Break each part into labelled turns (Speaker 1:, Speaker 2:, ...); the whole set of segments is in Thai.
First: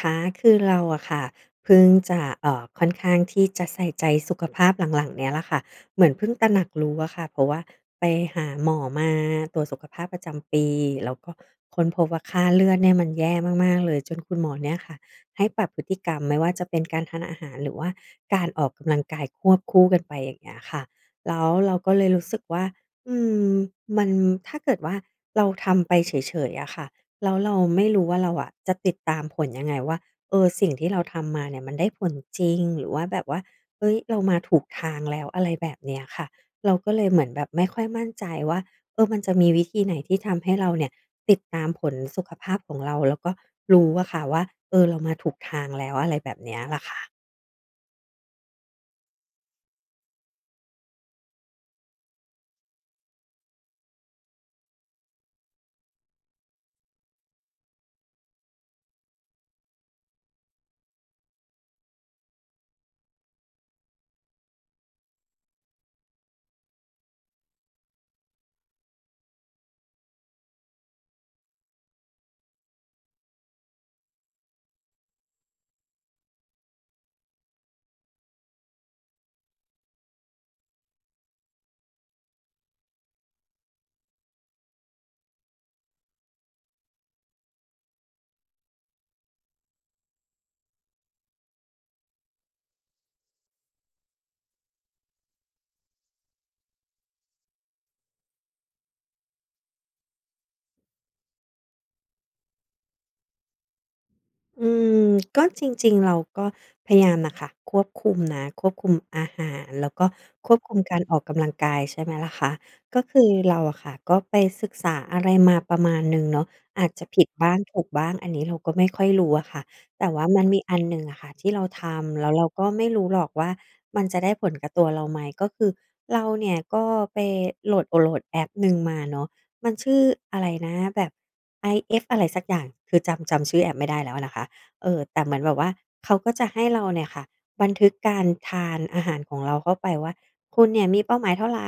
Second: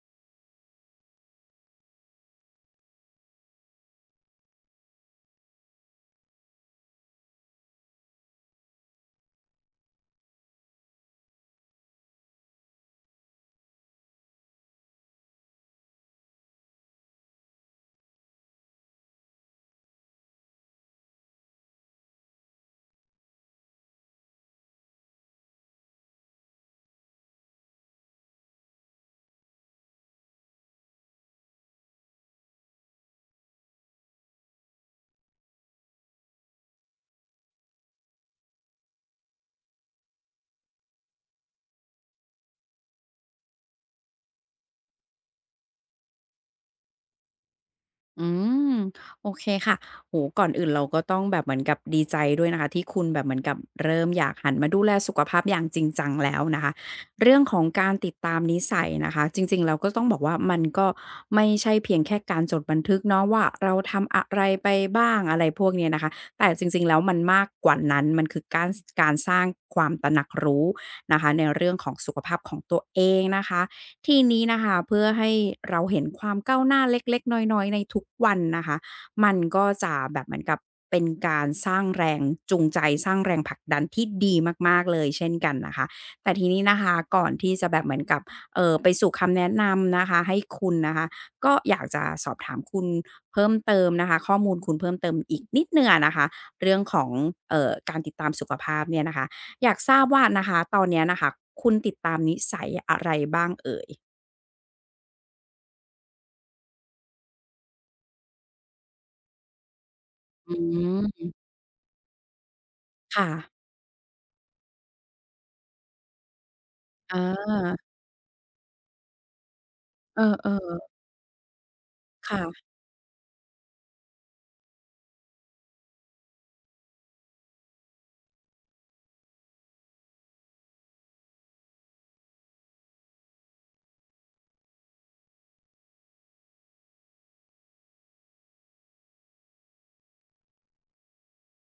Speaker 1: ค่ะคือเราอะค่ะเพิ่งจะค่อนข้างที่จะใส่ใจสุขภาพหลังๆเนี้ยแหละค่ะเหมือนเพิ่งตระหนักรู้อะค่ะเพราะว่าไปหาหมอมาตรวจสุขภาพประจำปีแล้วก็ค้นพบว่าค่าเลือดเนี่ยมันแย่มากๆเลยจนคุณหมอเนี่ยค่ะให้ปรับพฤติกรรมไม่ว่าจะเป็นการทานอาหารหรือว่าการออกกำลังกายควบคู่กันไปอย่างเงี้ยค่ะแล้วเราก็เลยรู้สึกว่าอืมมันถ้าเกิดว่าเราทำไปเฉยๆอะค่ะ แล้วเราไม่รู้ว่าเราอะจะติดตามผลยังไงว่าเออสิ่งที่เราทำมาเนี่ยมันได้ผลจริงหรือว่าแบบว่าเฮ้ยเรามาถูกทางแล้วอะไรแบบเนี้ยค่ะเราก็เลยเหมือนแบบไม่ค่อยมั่นใจว่าเออมันจะมีวิธีไหนที่ทำให้เราเนี่ยติดตามผลสุขภาพของเราแล้วก็รู้อะค่ะว่าเออเรามาถูกทางแล้วอะไรแบบเนี้ยล่ะค่ะ
Speaker 2: อืมโอเคค่ะโหก่อนอื่นเราก็ต้องแบบเหมือนกับดีใจด้วยนะคะที่คุณแบบเหมือนกับเริ่มอยากหันมาดูแลสุขภาพอย่างจริงจังแล้วนะคะเรื่องของการติดตามนิสัยนะคะจริงๆเราก็ต้องบอกว่ามันก็ไม่ใช่เพียงแค่การจดบันทึกเนาะว่าเราทำอะไรไปบ้างอะไรพวกเนี้ยนะคะแต่จริงๆแล้วมันมากกว่านั้นมันคือการสร้างความตระหนักรู้นะคะในเรื่องของสุขภาพของตัวเองนะคะ ทีนี้นะคะเพื่อให้เราเห็นความก้าวหน้าเล็กๆน้อยๆในทุกวันนะคะมันก็จะแบบเหมือนกับเป็นการสร้างแรงจูงใจสร้างแรงผลักดันที่ดีมากๆเลยเช่นกันนะคะแต่ทีนี้นะคะก่อนที่จะแบบเหมือนกับไปสู่คำแนะนำนะคะให้คุณนะคะก็อยากจะสอบถามคุณเพิ่มเติมนะคะข้อมูลคุณเพิ่มเติมอีกนิดหนึ่งอะนะคะเรื่องของการติดตามสุขภาพเนี่ยนะคะอยากทราบว่านะคะตอนเนี้ยน่ะค่ะคุณติดตามนิสัยอะไรบ้างเอ่ย
Speaker 1: อืมก็จริงๆเราก็พยายามน่ะค่ะควบคุมนะควบคุมอาหารแล้วก็ค
Speaker 2: อื
Speaker 1: วบคุมการออก
Speaker 2: ม
Speaker 1: กำลังกายใช่ไหมล่ะคะก็คื
Speaker 2: ค่ะ
Speaker 1: อเราอะค่ะก็ไปศึกษาอะไรมาประมาณหนึ่งเนาะอาจจะผิ
Speaker 2: อา
Speaker 1: ดบ้างถูกบ้างอันนี้เราก็ไม่ค่อยรู้อะค่ะแต่
Speaker 2: เ
Speaker 1: ว่ามันมีอัน
Speaker 2: ออ
Speaker 1: หนึ่งอะค่ะที่เราทำ
Speaker 2: ๆ
Speaker 1: แล้วเรา
Speaker 2: ค่ะ
Speaker 1: ก็ไม่รู้หรอกว่ามันจะได้ผลกับตัวเราไหมก็คือเราเนี่ยก็ไปโหลดโอโหลดแอปหนึ่งมาเนาะมันชื่ออะไรนะแบบ IF อะไรสักอย่างคือจำชื่อแอปไม่ได้แล้วอะนะคะ เออแต่เหมือนแบบว่าเขาก็จะให้เราเนี่ยค่ะบันทึกการทานอาหารของเราเข้าไปว่าคุณเนี่ยมีเป้าหมายเท่าไร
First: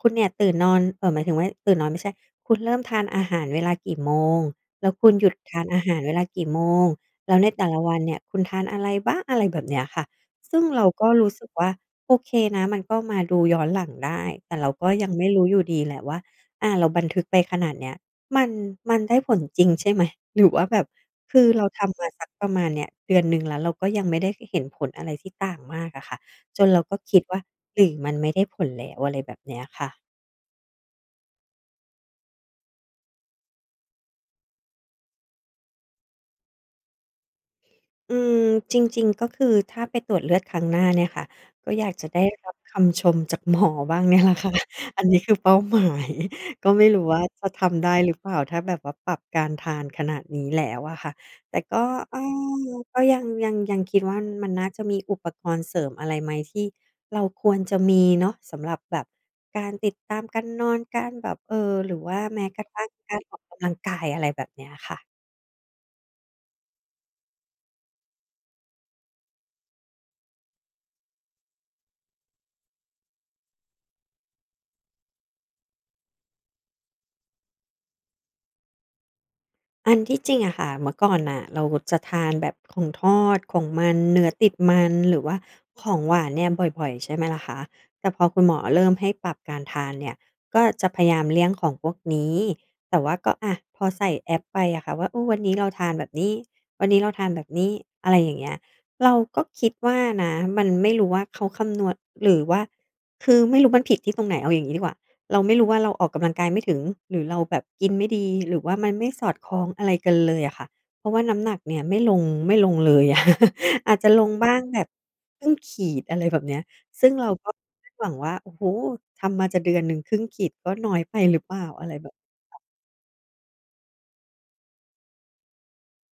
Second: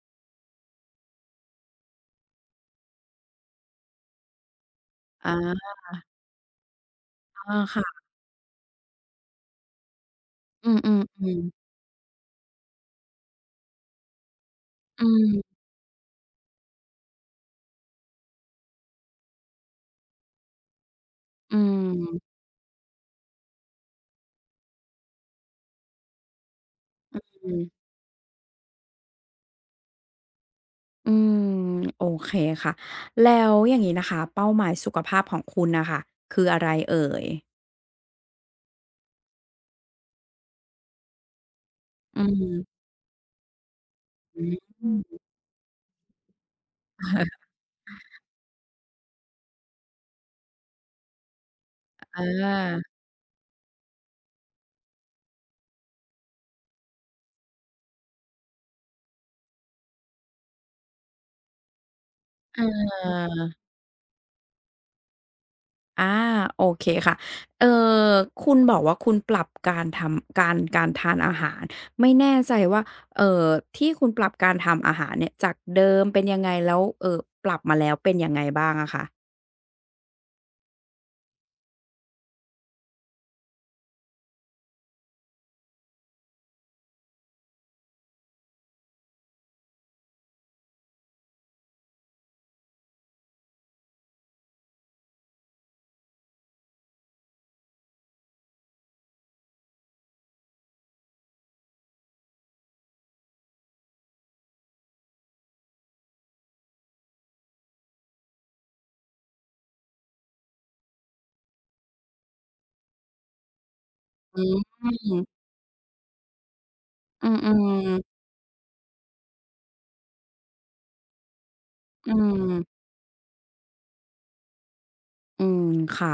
Speaker 1: คุณเนี่ยตื่นนอนหมายถึงว่าตื่นนอนไม่ใช่คุณเริ่มทานอาหารเวลากี่โมงแล้วคุณหยุดทาน
Speaker 2: อา
Speaker 1: อาหารเวลากี่โมงแล้วในแต่ละ
Speaker 2: ค่ะ
Speaker 1: วันเนี่ยคุณทานอะไรบ้างอะไรแบบเนี้ยค่ะซึ่ง
Speaker 2: อื
Speaker 1: เรา
Speaker 2: ม
Speaker 1: ก็รู้สึก
Speaker 2: ๆๆ
Speaker 1: ว่าโอเคนะมันก็มาดูย้อนหลังได้แต่เราก็
Speaker 2: อื
Speaker 1: ยังไม่รู้อ
Speaker 2: ม
Speaker 1: ยู่ดีแหละว่าเราบันทึกไปขนาดเนี้ย มันมันได้ผลจริงใช่ไหมหรือว่าแบบคือ
Speaker 2: อื
Speaker 1: เราทำมาสัก
Speaker 2: ม
Speaker 1: ประมาณเนี่ยเดือนหนึ่งแล้วเราก็ยังไม่ได้เห็นผลอะไรที่ต่างมากอะค่ะจนเราก็คิดว่า
Speaker 2: อื
Speaker 1: หรื
Speaker 2: ม
Speaker 1: อมันไม่ได้ผลแล้วอะไรแบบเนี้ยค่ะ
Speaker 2: อืม โอเคค่ะ แล้วอย่างงี้นะคะ เป้าหมายสุขภาพของคุณน่ะค่ะคืออะไรเอ่ย
Speaker 1: อืมจริงๆก็คือถ้าไปตรวจเลือดครั้งหน้าเนี่ยค่ะก็อยากจะ
Speaker 2: อื
Speaker 1: ได้รับ
Speaker 2: ม
Speaker 1: คำชมจากหมอบ้างเนี่ยแหละ
Speaker 2: อื
Speaker 1: ค่ะ
Speaker 2: ม
Speaker 1: อันนี้คือเป้าหมาย ก็ไม่รู้ว่าจะทำได้หรือเปล่าถ้าแบบว่าปรับการทานขนาดนี้แล้วอะค่ะแต่ก็เออ
Speaker 2: อา
Speaker 1: ก็ยังคิดว่ามันน่าจะมีอุปกรณ์เสริมอะไรไหมที่เราควรจะมีเนาะสำหรับแบบการติดตามการนอนการแบบหรือว่าแม้กระทั่ง
Speaker 2: เอ
Speaker 1: กา
Speaker 2: อ
Speaker 1: รออกกำลังกายอะไรแบบเนี้ยค่ะ
Speaker 2: อาโอเคค่ะเอ่อคุณบอกว่าคุณปรับการทานอาหารไม่แน่ใจว่าเอ่อที่คุณปรับการทำอาหารเนี่ยจากเดิมเป็นยังไงแล้วปรับมาแล้วเป็นยังไงบ้างอะคะ
Speaker 1: อันที่จริงอะค่ะเมื่อก่อนน่ะเราจะทานแบบของทอดของมันเนื้อติดมันหรือว่าของหวานเนี่ยบ่อยๆใช่ไหมล่ะคะแต่พอคุณหมอเริ่มให้ปรับการทานเนี่ยก็จะพยายามเลี่ยงของพวกนี้แต่ว่าก็อะพอใส่แอปไปอะค่ะว่าเออวันนี้เราทานแบบนี้วันนี้เราทานแบบนี้อะไรอย่างเงี้ยเราก็คิดว่านะมันไม่รู้ว่าเขาคำนวณหรือว่าคือไม่รู้มันผิดที่ตรงไหนเอาอย่างงี้ดีกว่า เราไม่รู้ว่าเราออกกำลังกายไม่ถึงหรือเราแบบกินไม่ดีหรือว่ามันไม่สอดคล้องอะไรกันเลยอะค่ะเพราะว่าน้ำหนักเนี่ยไม่ลงเลยอะ อาจจะลงบ้างแบบ
Speaker 2: อืม
Speaker 1: ครึ่งขีดอะไรแบบเนี้ยซึ่ง
Speaker 2: อื
Speaker 1: เราก็คาด
Speaker 2: ม
Speaker 1: หวัง
Speaker 2: ๆ
Speaker 1: ว่าโอ้โฮทำมาจะเดือนหนึ่งครึ่งขีดก็น้อยไปหรือเปล่าอะไรแบ
Speaker 2: อื
Speaker 1: บ
Speaker 2: มอืมค่ะ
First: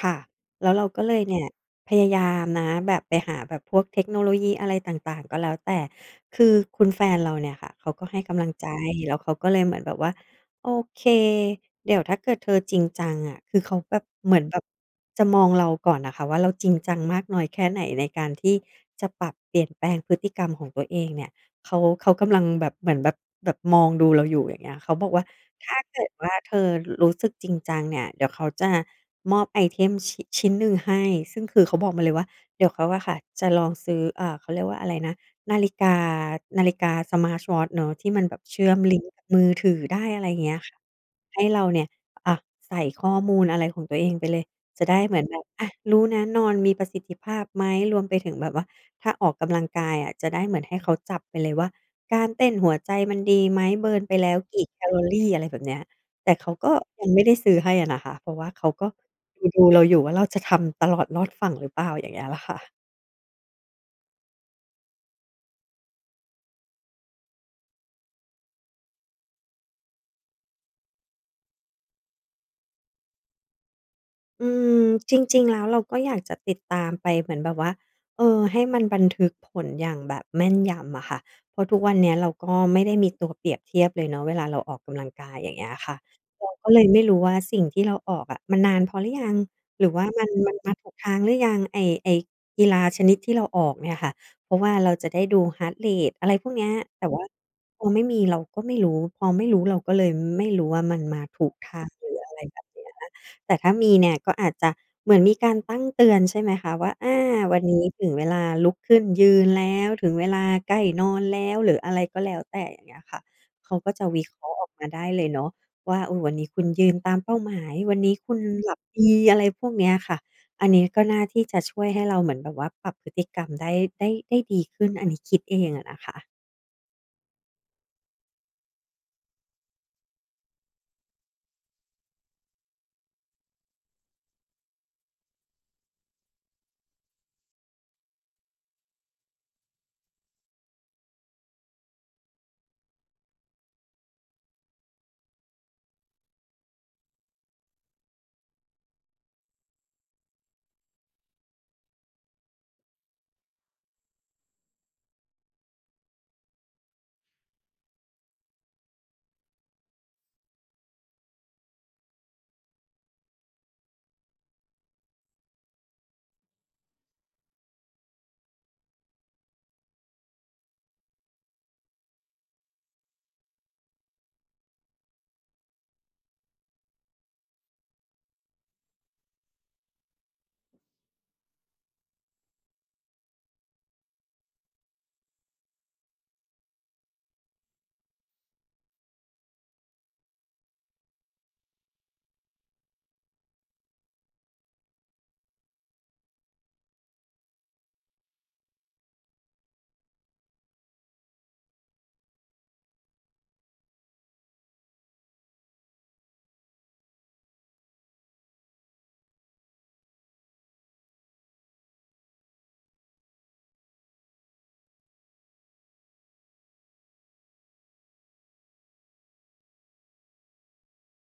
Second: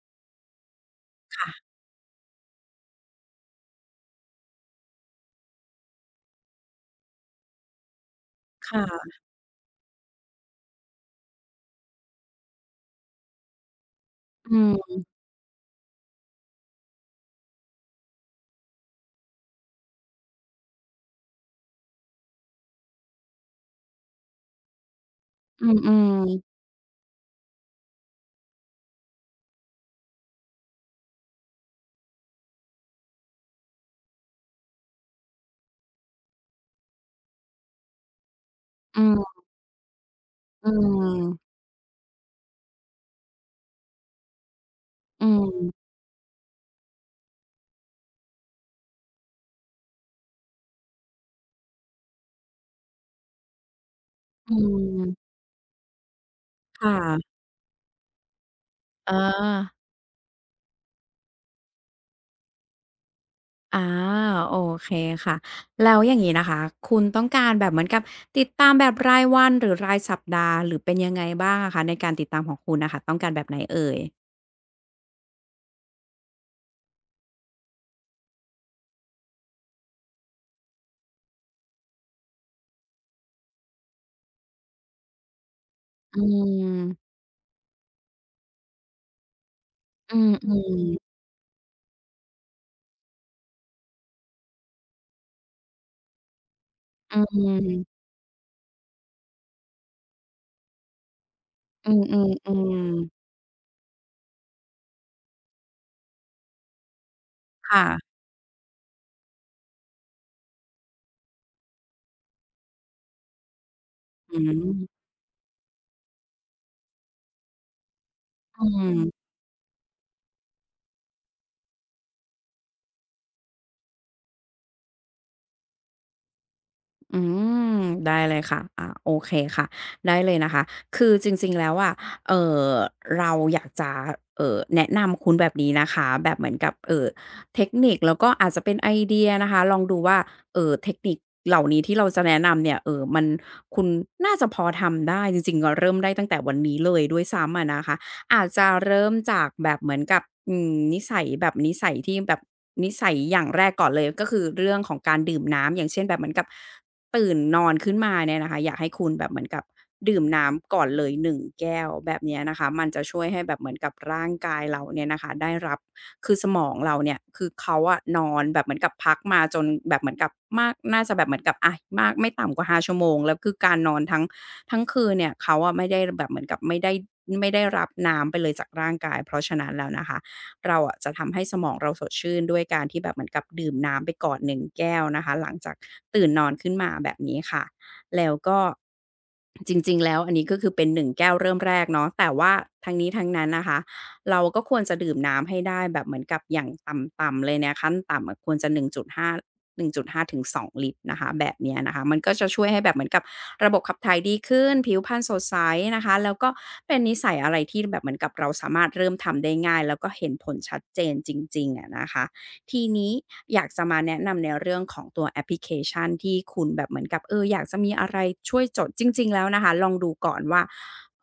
Speaker 1: ค่ะแล้วเราก็เลยเนี่ย
Speaker 2: ค่ะ
Speaker 1: พยายามนะแบบไปหาแบบพวกเทคโนโลยีอะไรต่างๆก็แล้วแต่คือคุณแฟนเราเนี่ยค่ะเขาก็ให้กำลังใจ
Speaker 2: ค่ะ
Speaker 1: แล้วเขาก็เลยเหมือนแบบว่าโอเคเดี๋ยวถ้าเกิดเธอจริงจังอะคือเขาแบบเหมือนแบ
Speaker 2: อื
Speaker 1: บ
Speaker 2: ม
Speaker 1: จะมองเราก่อนน่ะค่ะว่าเราจริงจังมากน้อยแค่ไหนในการที่จะปรับเปลี่ยนแปลงพฤติกรรมของตัวเองเนี่ย เขากำลังแบบเหมือนแบบมองดูเราอยู่อย่างเงี้ยเขาบอกว่า
Speaker 2: อื
Speaker 1: ถ้าเกิด
Speaker 2: ม
Speaker 1: ว่า
Speaker 2: ๆ
Speaker 1: เธอรู้สึกจริงจังเนี่ยเดี๋ยวเขาจะมอบไอเทมชิ้นหนึ่งให้ซึ่งคือเขาบอกมาเลยว่าเดี๋ยวเขาอะค่ะจะลองซื้อเขาเรียกว่าอะไรนะนาฬิกานาฬิกา Smart Watch เนาะที่มันแบบเชื่อมลิ
Speaker 2: อื
Speaker 1: งก์กับ
Speaker 2: ม
Speaker 1: มือถือได้อะไรอย่างเงี้ยค่ะให้
Speaker 2: ๆ
Speaker 1: เราเนี่ยอะใส่ข้อมูลอะไรของตัวเองไปเลยจะได้เหมือ
Speaker 2: อื
Speaker 1: นแบบอะ
Speaker 2: ม
Speaker 1: รู้นะนอนมีประสิทธิภาพไหมรวมไปถึงแบบว่า ถ้าออกกำลังกายอะจะได้เหมือนให้เขาจับไปเลยว่าการเต้นหัวใจมันดีไหมเบิร์นไปแล้ว
Speaker 2: อื
Speaker 1: กี่แคลอรี
Speaker 2: ม
Speaker 1: อะไรแบบเนี้ยแต่เขาก็
Speaker 2: ค
Speaker 1: ยังไม่ได้
Speaker 2: ่ะ
Speaker 1: ซื้อให้อะนะคะเพราะว่าเขาก็
Speaker 2: อา
Speaker 1: ดูๆเราอยู่ว่าเราจะทำตลอดรอดฝั่งหรือเปล่าอย่างเงี้ยล่ะค่ะ
Speaker 2: อาโอเคค่ะแล้วอย่างงี้นะคะคุณต้องการแบบเหมือนกับติดตามแบบรายวันหรือรายสัปดาห์หรือเป็นยังไงบ้างอะคะในการติดตามของคุณน่ะค่ะต้องการแบบไหนเอ่ย
Speaker 1: อืมจริงๆแล้วเราก็อยากจะติดตามไปเหมือนแบบว่าเออให้มันบันทึกผลอย่างแบบแม่นยำอะค่ะเพราะทุกวันเนี้ยเราก็ไม่ได้มีตัวเปรียบเทียบเลยเนาะเวลาเราออกกำลังกายอย่างเงี้ยค่ะ
Speaker 2: อื
Speaker 1: เราก็เล
Speaker 2: ม
Speaker 1: ยไม่รู้ว่าสิ่งที่เราออกอะมันนานพอหรือยังหรือว่า
Speaker 2: อื
Speaker 1: มันมา
Speaker 2: ม
Speaker 1: ถูกทาง
Speaker 2: ๆ
Speaker 1: หรือยังไอ้กีฬาชนิดที่เราออกเนี่ยค่ะเพราะว่าเราจะได้ดู heart rate อะไรพวกเนี้ยแต่
Speaker 2: อื
Speaker 1: ว่าพอ
Speaker 2: ม
Speaker 1: ไม่มีเราก็ไม่รู้พอไม่รู้เราก็เลยไม่รู้ว่ามันมาถูกทาง
Speaker 2: อื
Speaker 1: ห
Speaker 2: ม
Speaker 1: รือ
Speaker 2: อื
Speaker 1: อะไรแบบ
Speaker 2: ม
Speaker 1: เนี้ย
Speaker 2: ๆๆ
Speaker 1: แต่ถ้ามีเนี่ยก็อาจจะเหมือนมีการตั้งเตือนใช่ไหมคะว่าอาวันนี้ถึง
Speaker 2: ค่ะ
Speaker 1: เวลาลุกขึ้นยืนแล้วถึงเวลาใกล้นอนแล้วหรืออะไรก็แล้วแต่อย่างเงี้ยค่ะเขาก็จะวิเค
Speaker 2: อื
Speaker 1: ราะ
Speaker 2: ม
Speaker 1: ห์ออกมาได้เลยเนาะว่าเออวันนี้คุณยืนตามเป้าหมายวันนี้คุณ
Speaker 2: อื
Speaker 1: หลับ
Speaker 2: ม
Speaker 1: ดีอะไรพวกเนี้ยค่ะอันนี้ก็น่าที่จะช่วยให้เราเหมือนแบบว่าปรับพฤติกรรมได้ดีขึ้นอันนี้คิดเองอะนะคะ
Speaker 2: อืมได้เลยค่ะอ่าโอเคค่ะได้เลยนะคะคือจริงๆแล้วอะเอ่อเราอยากจะแนะนำคุณแบบนี้นะคะแบบเหมือนกับเทคนิคแล้วก็อาจจะเป็นไอเดียนะคะลองดูว่าเทคนิคเหล่านี้ที่เราจะแนะนำเนี่ยมันคุณน่าจะพอทำได้จริงๆก็เริ่มได้ตั้งแต่วันนี้เลยด้วยซ้ำอะนะคะอาจจะเริ่มจากแบบเหมือนกับอืมนิสัยแบบนิสัยที่แบบนิสัยอย่างแรกก่อนเลยก็คือเรื่องของการดื่มน้ำอย่างเช่นแบบเหมือนกับ ตื่นนอนขึ้นมาเนี่ยนะคะอยากให้คุณแบบเหมือนกับดื่มน้ำก่อนเลย1แก้วแบบเนี้ยนะคะมันจะช่วยให้แบบเหมือนกับร่างกายเราเนี่ยนะคะได้รับคือสมองเราเนี่ยคือเขาอะนอนแบบเหมือนกับพักมาจนแบบเหมือนกับมากน่าจะแบบเหมือนกับอะมากไม่ต่ำกว่า5 ชั่วโมงแล้วคือการนอนทั้งคืนเนี่ยเขาอะไม่ได้แบบเหมือนกับไม่ได้รับน้ำไปเลยจากร่างกายเพราะฉะนั้นแล้วนะคะ เราอะจะทำให้สมองเราสดชื่นด้วยการที่แบบเหมือนกับดื่มน้ำไปก่อนหนึ่งแก้วนะคะหลังจากตื่นนอนขึ้นมาแบบนี้ค่ะแล้วก็จริงๆแล้วอันนี้ก็คือเป็นหนึ่งแก้วเริ่มแรกเนาะแต่ว่าทั้งนี้ทั้งนั้นนะคะเราก็ควรจะดื่มน้ำให้ได้แบบเหมือนกับอย่างต่ำๆเลยเนี่ยขั้นต่ำอะควรจะ1.5 1.5ถึง2ลิตรนะคะแบบเนี้ยนะคะมันก็จะช่วยให้แบบเหมือนกับระบบขับถ่ายดีขึ้นผิวพรรณสดใสนะคะแล้วก็เป็นนิสัยอะไรที่แบบเหมือนกับเราสามารถเริ่มทำได้ง่ายแล้วก็เห็นผลชัดเจนจริงๆอะนะคะ ทีนี้อยากจะมาแนะนำในเรื่องของตัวแอปพลิเคชันที่คุณแบบเหมือนกับอยากจะมีอะไรช่วยจดจริงๆแล้วนะคะลองดูก่อนว่า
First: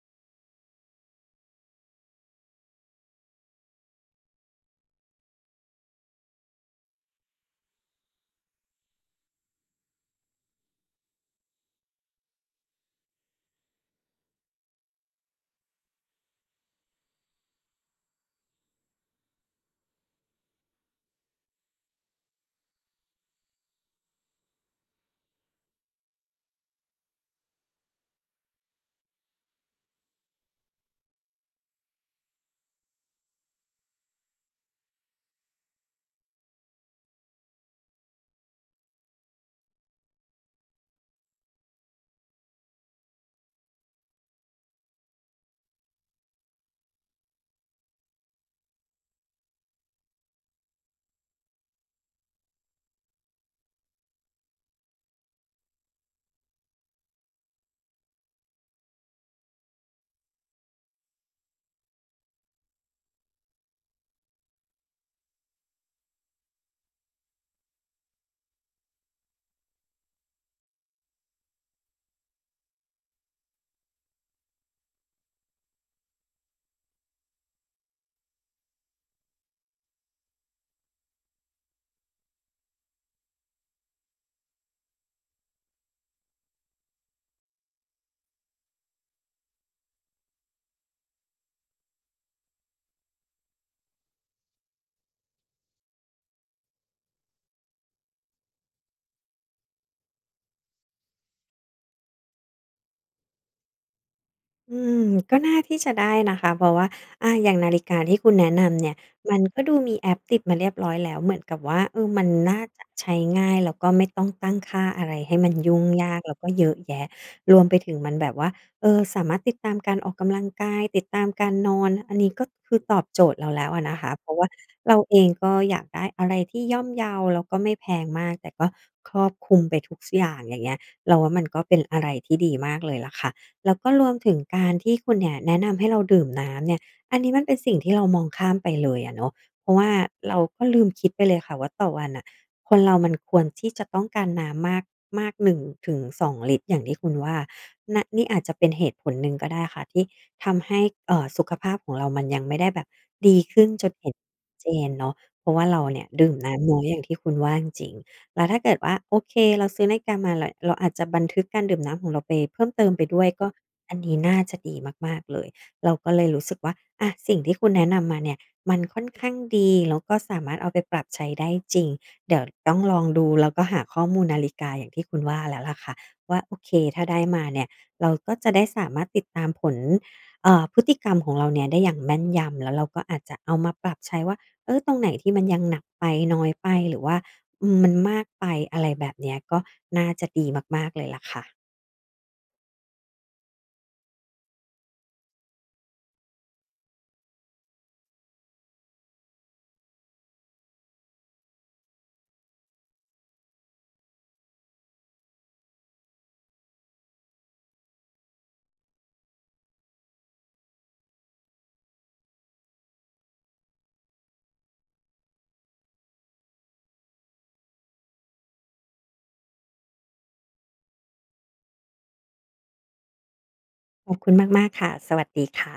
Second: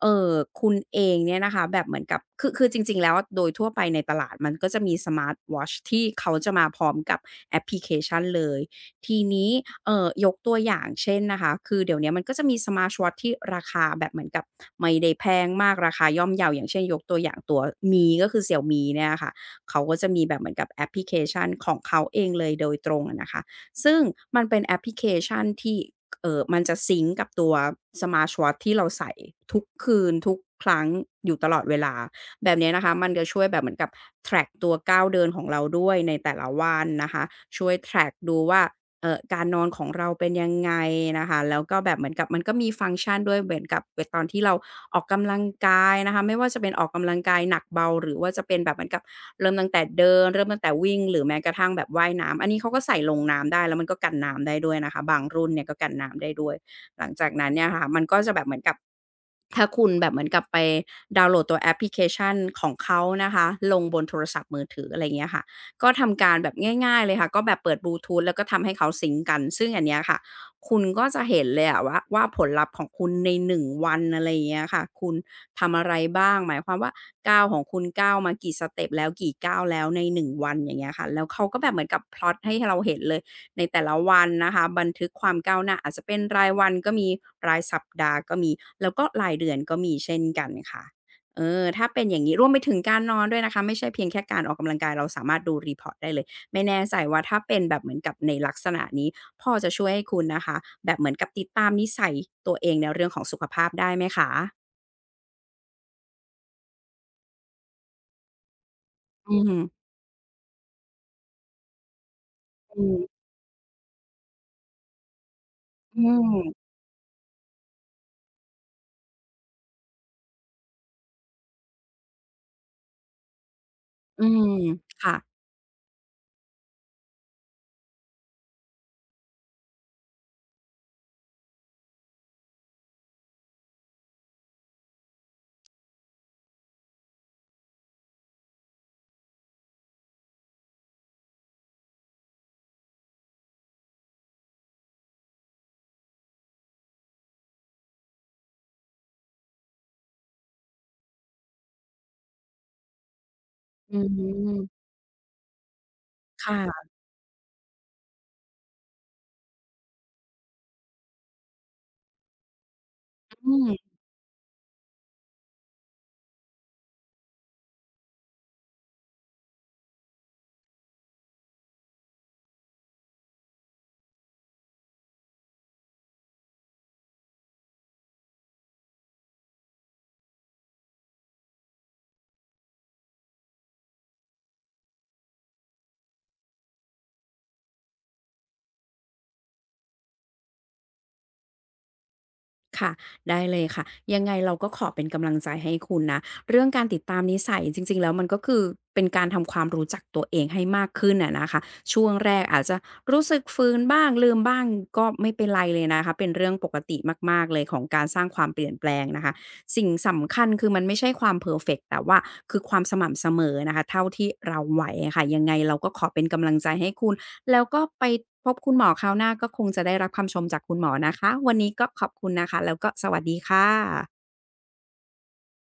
Speaker 2: เอ่อคุณเองเนี่ยนะคะแบบเหมือนกับคือจริงๆแล้วโดยทั่วไปในตลาดมันก็จะมีสมาร์ตวอตช์ที่เขาจะมาพร้อมกับแอปพลิเคชันเลยทีนี้ยกตัวอย่างเช่นนะคะคือเดี๋ยวเนี้ยมันก็จะมีสมาร์ตวอตช์ที่ราคาแบบเหมือนกับไม่ได้แพงมากราคาย่อมเยาอย่างเช่นยกตัวอย่างตัว Mi ก็คือ Xiaomi เนี่ยนะคะ เขาก็จะมีแบบเหมือนกับแอปพลิเคชันของเขาเองเลยโดยตรงอะนะคะซึ่งมันเป็นแอปพลิเคชันที่มันจะซิงก์กับตัว Smartwatch ทวอตช์ที่เราใส่ทุกคืนทุกครั้งอยู่ตลอดเวลาแบบเนี้ยนะคะมันจะช่วยแบบเหมือนกับแทร็กตัวก้าวเดินของเราด้วยในแต่ละวันนะคะช่วยแทร็กดูว่า การนอนของเราเป็นยังไงนะคะแล้วก็แบบเหมือนกับมันก็มีฟังก์ชันด้วยเหมือนกับเว่ตอนที่เราออกกำลังกายนะคะไม่ว่าจะเป็นออกกำลังกายหนักเบาหรือว่าจะเป็นแบบเหมือนกับเริ่มตั้งแต่เดินเริ่มตั้งแต่วิ่งหรือแม้กระทั่งแบบว่ายน้ำอันนี้เขาก็ใส่ลงน้ำได้แล้วมันก็กันน้ำได้ด้วยนะคะบางรุ่นเนี่ยก็กันน้ำได้ด้วยหลังจากนั้นเนี่ยค่ะมันก็จะแบบเหมือนกับ ถ้าคุณแบบเหมือนกับไปดาวน์โหลดตัวแอปพลิเคชันของเขานะคะลงบนโทรศัพท์มือถืออะไรเงี้ยค่ะก็ทำการแบบง่ายๆเลยค่ะก็แบบเปิดบลูทูธแล้วก็ทำให้เขาซิงก์กันซึ่งอันเนี้ยค่ะคุณก็จะเห็นเลยอะว่าผลลัพธ์ของคุณใน1วันอะไรอย่างเงี้ยค่ะคุณทำอะไรบ้างหมายความว่าก้าวของคุณก้าวมากี่สเต็ปแล้วกี่ก้าวแล้วในหนึ่งวันอย่างเงี้ยค่ะแล้วเขาก็แบบเหมือนกับพล็อตให้เราเห็นเลย ในแต่ละวันนะคะบันทึกความก้าวหน้าอาจจะเป็นรายวันก็มีรายสัปดาห์ก็มีแล้วก็รายเดือนก็มีเช่นกันค่ะเออถ้าเป็นอย่างงี้รวมไปถึงการนอนด้วยนะคะไม่ใช่เพียงแค่การออกกำลังกายเราสามารถดูรี e อร r ตได้เลยไม่แน่ใจว่าถ้าเป็นแบบเหมือนกับในลักษณะนี้พอจะช่วยให้คุณนะคะแบบเหมือนกับติดตามนิสัยตัวเองในเรื่องของสุขภาพได้ไหมคะ
Speaker 1: อืมก็น่าที่จะได้นะคะเพราะว่าอาอย่างนาฬิกาที่คุณแนะนำเนี่ย
Speaker 2: อื
Speaker 1: มัน
Speaker 2: อฮึ
Speaker 1: ก็ดูมีแอปติดมาเรียบร้อยแล้วเหมือนกับว่าเออมันน่า
Speaker 2: อื
Speaker 1: จะ
Speaker 2: ม
Speaker 1: ใช้ง่ายแล้วก็ไม่ต้องตั้งค่าอะไรให้มันยุ่ง
Speaker 2: อื
Speaker 1: ยาก
Speaker 2: ม
Speaker 1: แล้วก็เยอะแยะรวมไปถึงมันแบบว่าเออสามารถติดตามการออกกำลังกายติดตามการนอนอันนี้ก็คือตอบโจทย์เราแล้วอะนะคะ
Speaker 2: อื
Speaker 1: เพราะ
Speaker 2: ม
Speaker 1: ว่าเรา
Speaker 2: ค่ะ
Speaker 1: เองก็อยากได้อะไรที่ย่อมเยาแล้วก็ไม่แพงมากแต่ก็ครอบคลุมไปทุกสอย่างอย่างเงี้ยเราว่ามันก็เป็นอะไรที่ดีมากเลยล่ะค่ะ แล้วก็รวมถึงการที่คุณเนี่ยแนะนำให้เราดื่มน้ำเนี่ยอันนี้มันเป็นสิ่งที่เรามองข้ามไปเลยอะเนาะเพราะว่าเราก็ลืมคิดไปเลยค่ะว่าต่อวันน่ะคนเรามันควรที่จะต้องการน้ำมากมาก1-2ลิตรอย่างที่คุณว่านะนี่อาจจะเป็นเหตุผลหนึ่งก็ได้ค่ะที่ทำให้เอ่อสุขภาพของเรามันยังไม่ได้แบบดีขึ้นจน
Speaker 2: อื
Speaker 1: เห็นเจ
Speaker 2: ม
Speaker 1: นเนาะเพราะว่าเราเนี่ยดื่มน้ำน้อ
Speaker 2: ค่ะ
Speaker 1: ยอย่างที่คุณว่าจริงๆ แล้วถ้าเกิดว่าโอเคเราซื้อนาฬิกามาเราอาจจะบันทึกการดื่มน้ำของเราไปเพิ่มเติมไปด้วยก็
Speaker 2: อืม
Speaker 1: อันนี้น่าจะดีมากๆเลยเราก็เลยรู้สึกว่าอะสิ่งที่คุณแนะนำมาเนี่ยมันค่อนข้างดีแล้วก็สามารถเอาไปปรับใช้ได้จริงเดี๋ยวต้องลองดูแล้วก็หาข้อมูลนาฬิกาอย่างที่คุณว่าแล้วล่ะค่ะว่าโอเคถ้าได้มาเนี่ยเราก็จะได้สามารถติดตามผลเอ่อพฤติกรรมของเราเนี่ยได้อย่างแม่นยำแล้วเราก็อาจจะเอามาปรับใช้ว่าเออตรงไหนที่มันยังหนักไปน้อยไปหรือว่า อืมมันมากไปอะไรแบบเนี้ยก็น่าจะดีมากๆเลยล่ะค่ะ
Speaker 2: ค่ะได้เลยค่ะยังไงเราก็ขอเป็นกำลังใจให้คุณนะเรื่องการติดตามนิสัยจริงๆแล้วมันก็คือเป็นการทำความรู้จักตัวเองให้มากขึ้นอะนะคะช่วงแรกอาจจะรู้สึกฟื้นบ้างลืมบ้างก็ไม่เป็นไรเลยนะคะเป็นเรื่องปกติมากๆเลยของการสร้างความเปลี่ยนแปลงนะคะสิ่งสำคัญคือมันไม่ใช่ความเพอร์เฟกต์แต่ว่าคือความสม่ำเสมอนะคะเท่าที่เราไหวอะค่ะยังไงเราก็ขอเป็นกำลังใจให้คุณ แล้วก็ไปพบคุณหมอคราวหน้าก็คงจะได้รับคำชมจากคุณหมอนะคะวันนี้ก็ขอบคุณนะคะแล้วก็สวัสดีค่
Speaker 1: ขอบ
Speaker 2: ะ
Speaker 1: คุณมากๆค่ะสวัสดีค่ะ